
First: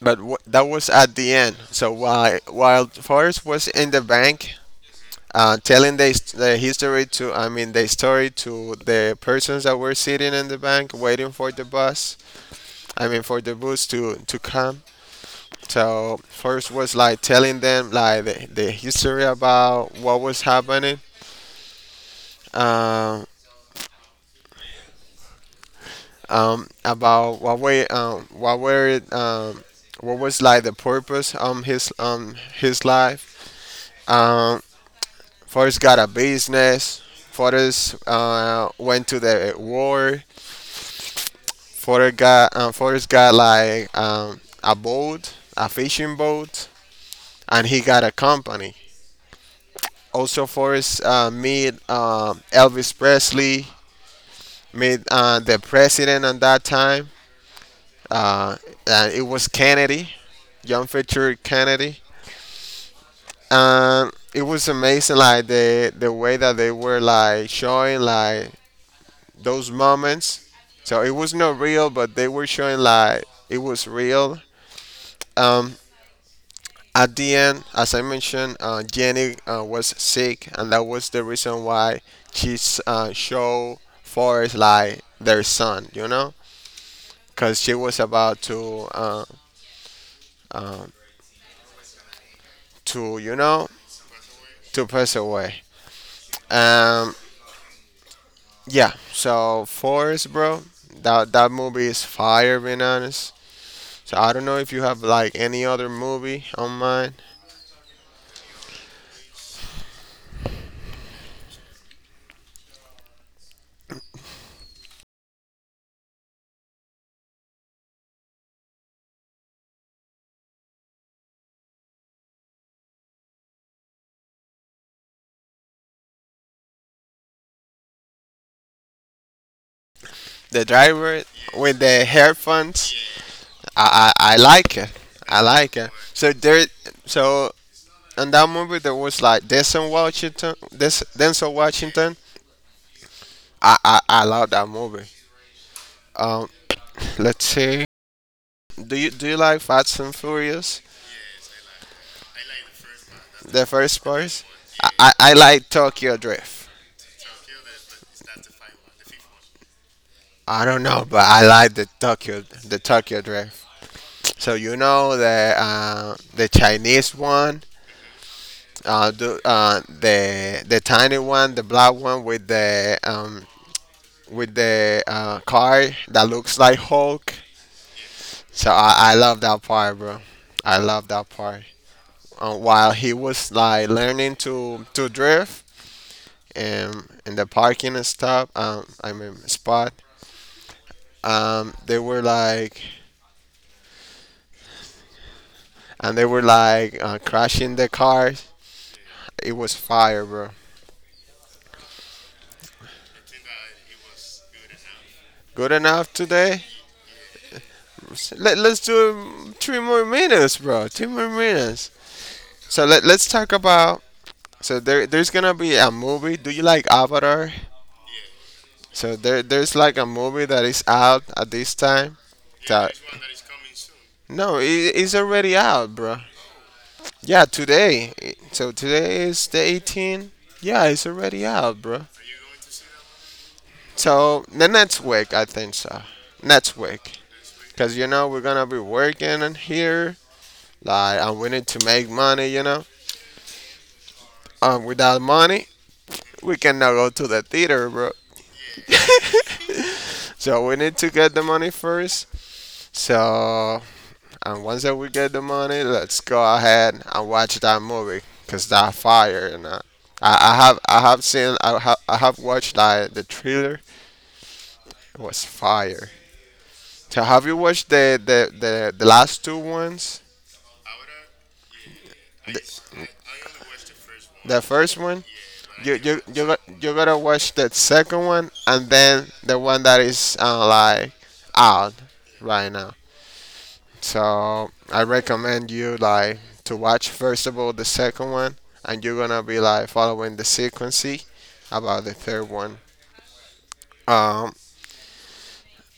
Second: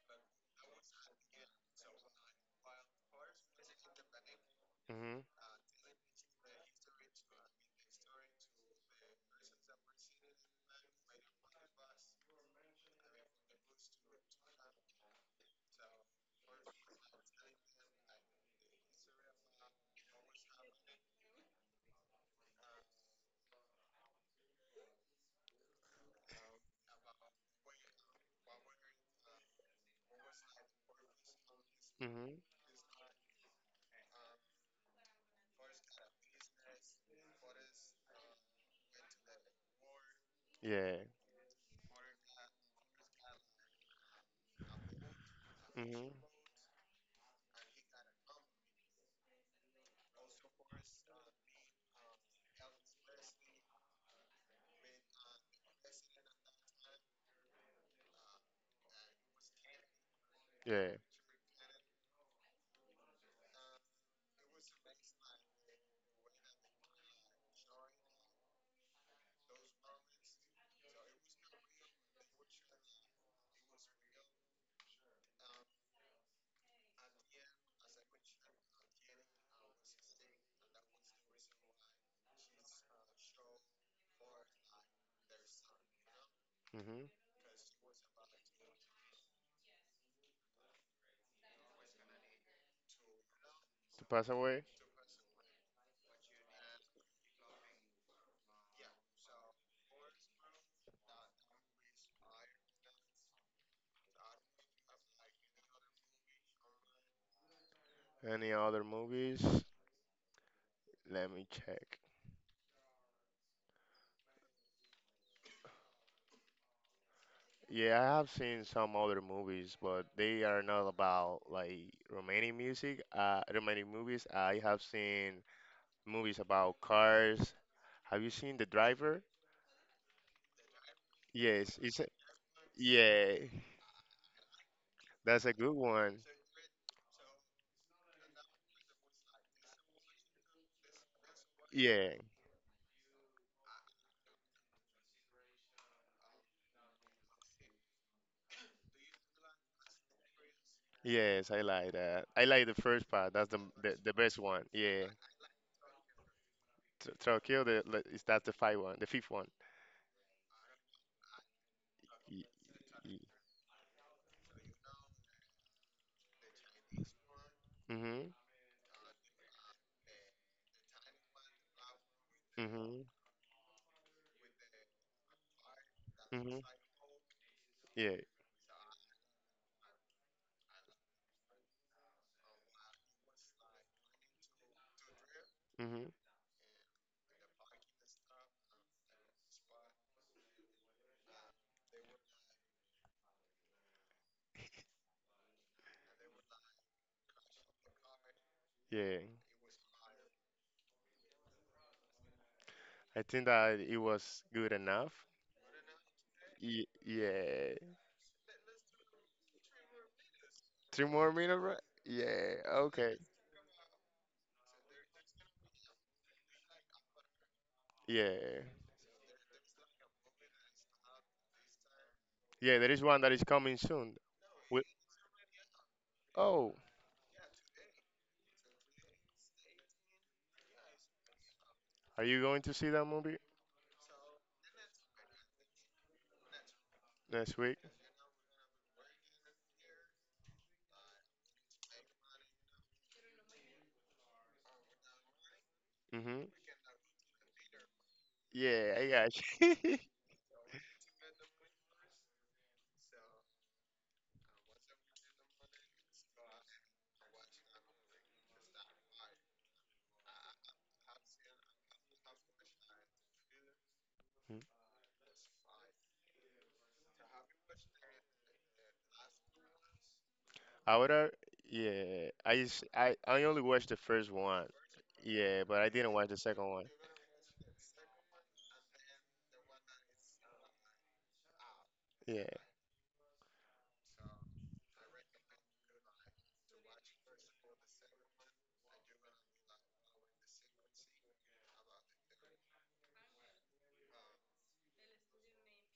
Speaker 1: that was at the end. So while Forrest was in the bank,
Speaker 2: mhm,
Speaker 1: telling the history to, I mean, the story to the persons that were sitting in the bank waiting for the bus, I mean, for the bus to come. So, first was like telling them like the history about what was happening, um, about what we, what were it, what was like the purpose
Speaker 2: mhm,
Speaker 1: his life. Um, First got a business. First went to the war.
Speaker 2: yeah,
Speaker 1: Forrest got like a boat, a
Speaker 2: mhm,
Speaker 1: fishing boat, and he got a company. Also, Forrest meet Elvis Presley, meet the president at that time. Uh, and it was Kennedy, John
Speaker 2: yeah,
Speaker 1: Fitzgerald Kennedy. And it was amazing. Like the way that they were like showing like those moments. So it was not real, but they were showing like it was real. Um, at the end, as I mentioned, Jenny was sick, and that was the reason why showed Forrest like their son,
Speaker 2: mhm.
Speaker 1: because she was about to to you know
Speaker 2: To pass away.
Speaker 1: to pass away. Um, yeah. So Forrest, bro, that movie is fire. Being honest, so I don't know if you have like any other movie on mind.
Speaker 2: Any other movies? Let me check. Yeah, I have seen some other movies, but they are not about like Romanian music, Romanian movies. I have seen movies about cars. Have you seen The Driver?
Speaker 1: The driver with
Speaker 2: Yes,
Speaker 1: the hair funds.
Speaker 2: yeah,
Speaker 1: I like it. I
Speaker 2: that's a good
Speaker 1: like it.
Speaker 2: one.
Speaker 1: So there, so In that movie there was like Denzel Washington. Denzel
Speaker 2: Yeah,
Speaker 1: Washington. I love that movie. Um, let's see. Do you like Fast and Furious?
Speaker 2: yes, I like that. I like the first part. That's
Speaker 1: The first
Speaker 2: the best
Speaker 1: part.
Speaker 2: one.
Speaker 1: I,
Speaker 2: Yeah,
Speaker 1: I, I like Tokyo Drift.
Speaker 2: Tr Kill the le- is that the five one, the fifth one.
Speaker 1: I don't know, but I like
Speaker 2: Y-
Speaker 1: the
Speaker 2: y-
Speaker 1: Tokyo Drift. So you know the Chinese one.
Speaker 2: Mhm,
Speaker 1: The tiny one, the black one
Speaker 2: mhm,
Speaker 1: with the car that looks
Speaker 2: mhm.
Speaker 1: like Hulk.
Speaker 2: Yeah,
Speaker 1: So I love that part, bro. I love that part. While he was like learning to drift
Speaker 2: mhm,
Speaker 1: and in the parking and stuff, I mean spot, um, they were like, and they were like crashing the cars.
Speaker 2: yeah.
Speaker 1: It was fire, bro.
Speaker 2: I think that it was good enough.
Speaker 1: Good enough today.
Speaker 2: Yeah.
Speaker 1: Let's do 3 more minutes, bro.
Speaker 2: Three
Speaker 1: Three more
Speaker 2: more minutes, right?
Speaker 1: minutes.
Speaker 2: Yeah.
Speaker 1: So let,
Speaker 2: Okay.
Speaker 1: let's talk about. So there's gonna be a movie. Do you like Avatar?
Speaker 2: Yeah.
Speaker 1: So there's like a movie that is out at this time.
Speaker 2: Yeah, there
Speaker 1: That
Speaker 2: is one that is coming soon.
Speaker 1: no, it,
Speaker 2: Wi-
Speaker 1: it's already out, bro.
Speaker 2: oh,
Speaker 1: Yeah, today. So today is the 18th. Yeah, it's already out, bro.
Speaker 2: are you going to see that movie
Speaker 1: So the next week, I think so. Next week,
Speaker 2: next week?
Speaker 1: cause we're gonna be working in here, like, and we need to make money. Without money,
Speaker 2: Mm-hmm.
Speaker 1: we cannot go to the theater, bro.
Speaker 2: Yeah, I got you.
Speaker 1: So we need to get the money first. So And once that we get the money, let's go ahead and watch that movie because that fire and I have seen I have watched that the trailer.
Speaker 2: Mhm.
Speaker 1: It was fire. So have you watched the last two ones?
Speaker 2: Ahora, yeah, I, s-
Speaker 1: The,
Speaker 2: I only watched the first
Speaker 1: the
Speaker 2: one.
Speaker 1: first one.
Speaker 2: Yeah, but I didn't watch the second one.
Speaker 1: You gotta watch the second one and then the one that is like out
Speaker 2: Yeah.
Speaker 1: right now. So I recommend you like to watch first of all the second one, and you're gonna be like following the sequence about the third one. Um,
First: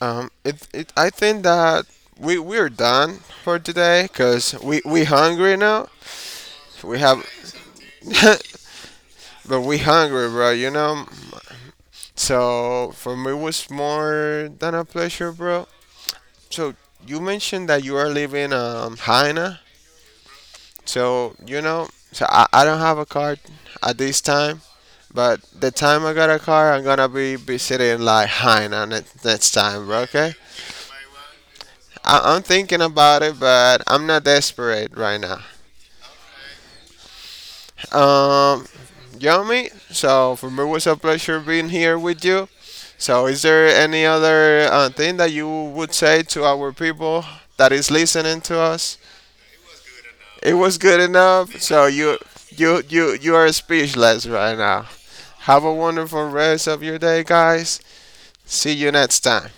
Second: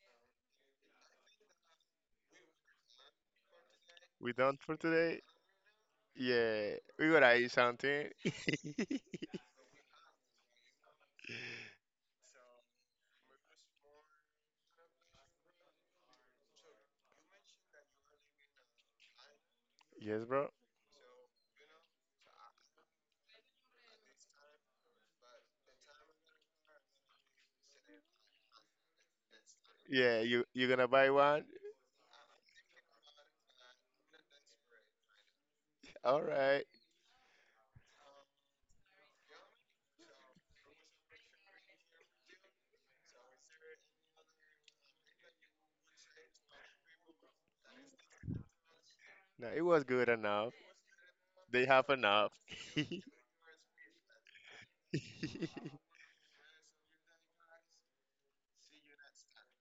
Speaker 1: I think that we're done for today,
Speaker 2: We
Speaker 1: cause
Speaker 2: done for
Speaker 1: we
Speaker 2: today?
Speaker 1: hungry now.
Speaker 2: Yeah.
Speaker 1: We
Speaker 2: We
Speaker 1: have,
Speaker 2: gotta eat something.
Speaker 1: but we hungry, bro. You know. So for me, it was more than a pleasure, bro. So you mentioned that you are living Haina.
Speaker 2: Yes, bro.
Speaker 1: So you know, so I don't have a car at this time. But the time I got a car, I'm gonna be visiting like Hainan next time, bro.
Speaker 2: Yeah,
Speaker 1: Okay.
Speaker 2: you gonna buy one?
Speaker 1: I'm thinking about it, but I'm not desperate right now.
Speaker 2: All right.
Speaker 1: Um, Yomi. So for me, it was a pleasure being here with you. So is there any other thing that you would say to our people that is listening to us?
Speaker 2: No, it was good enough.
Speaker 1: It was good enough.
Speaker 2: They have
Speaker 1: So you
Speaker 2: enough.
Speaker 1: you you you are speechless right now. Have a wonderful rest of your day, guys. See you next time.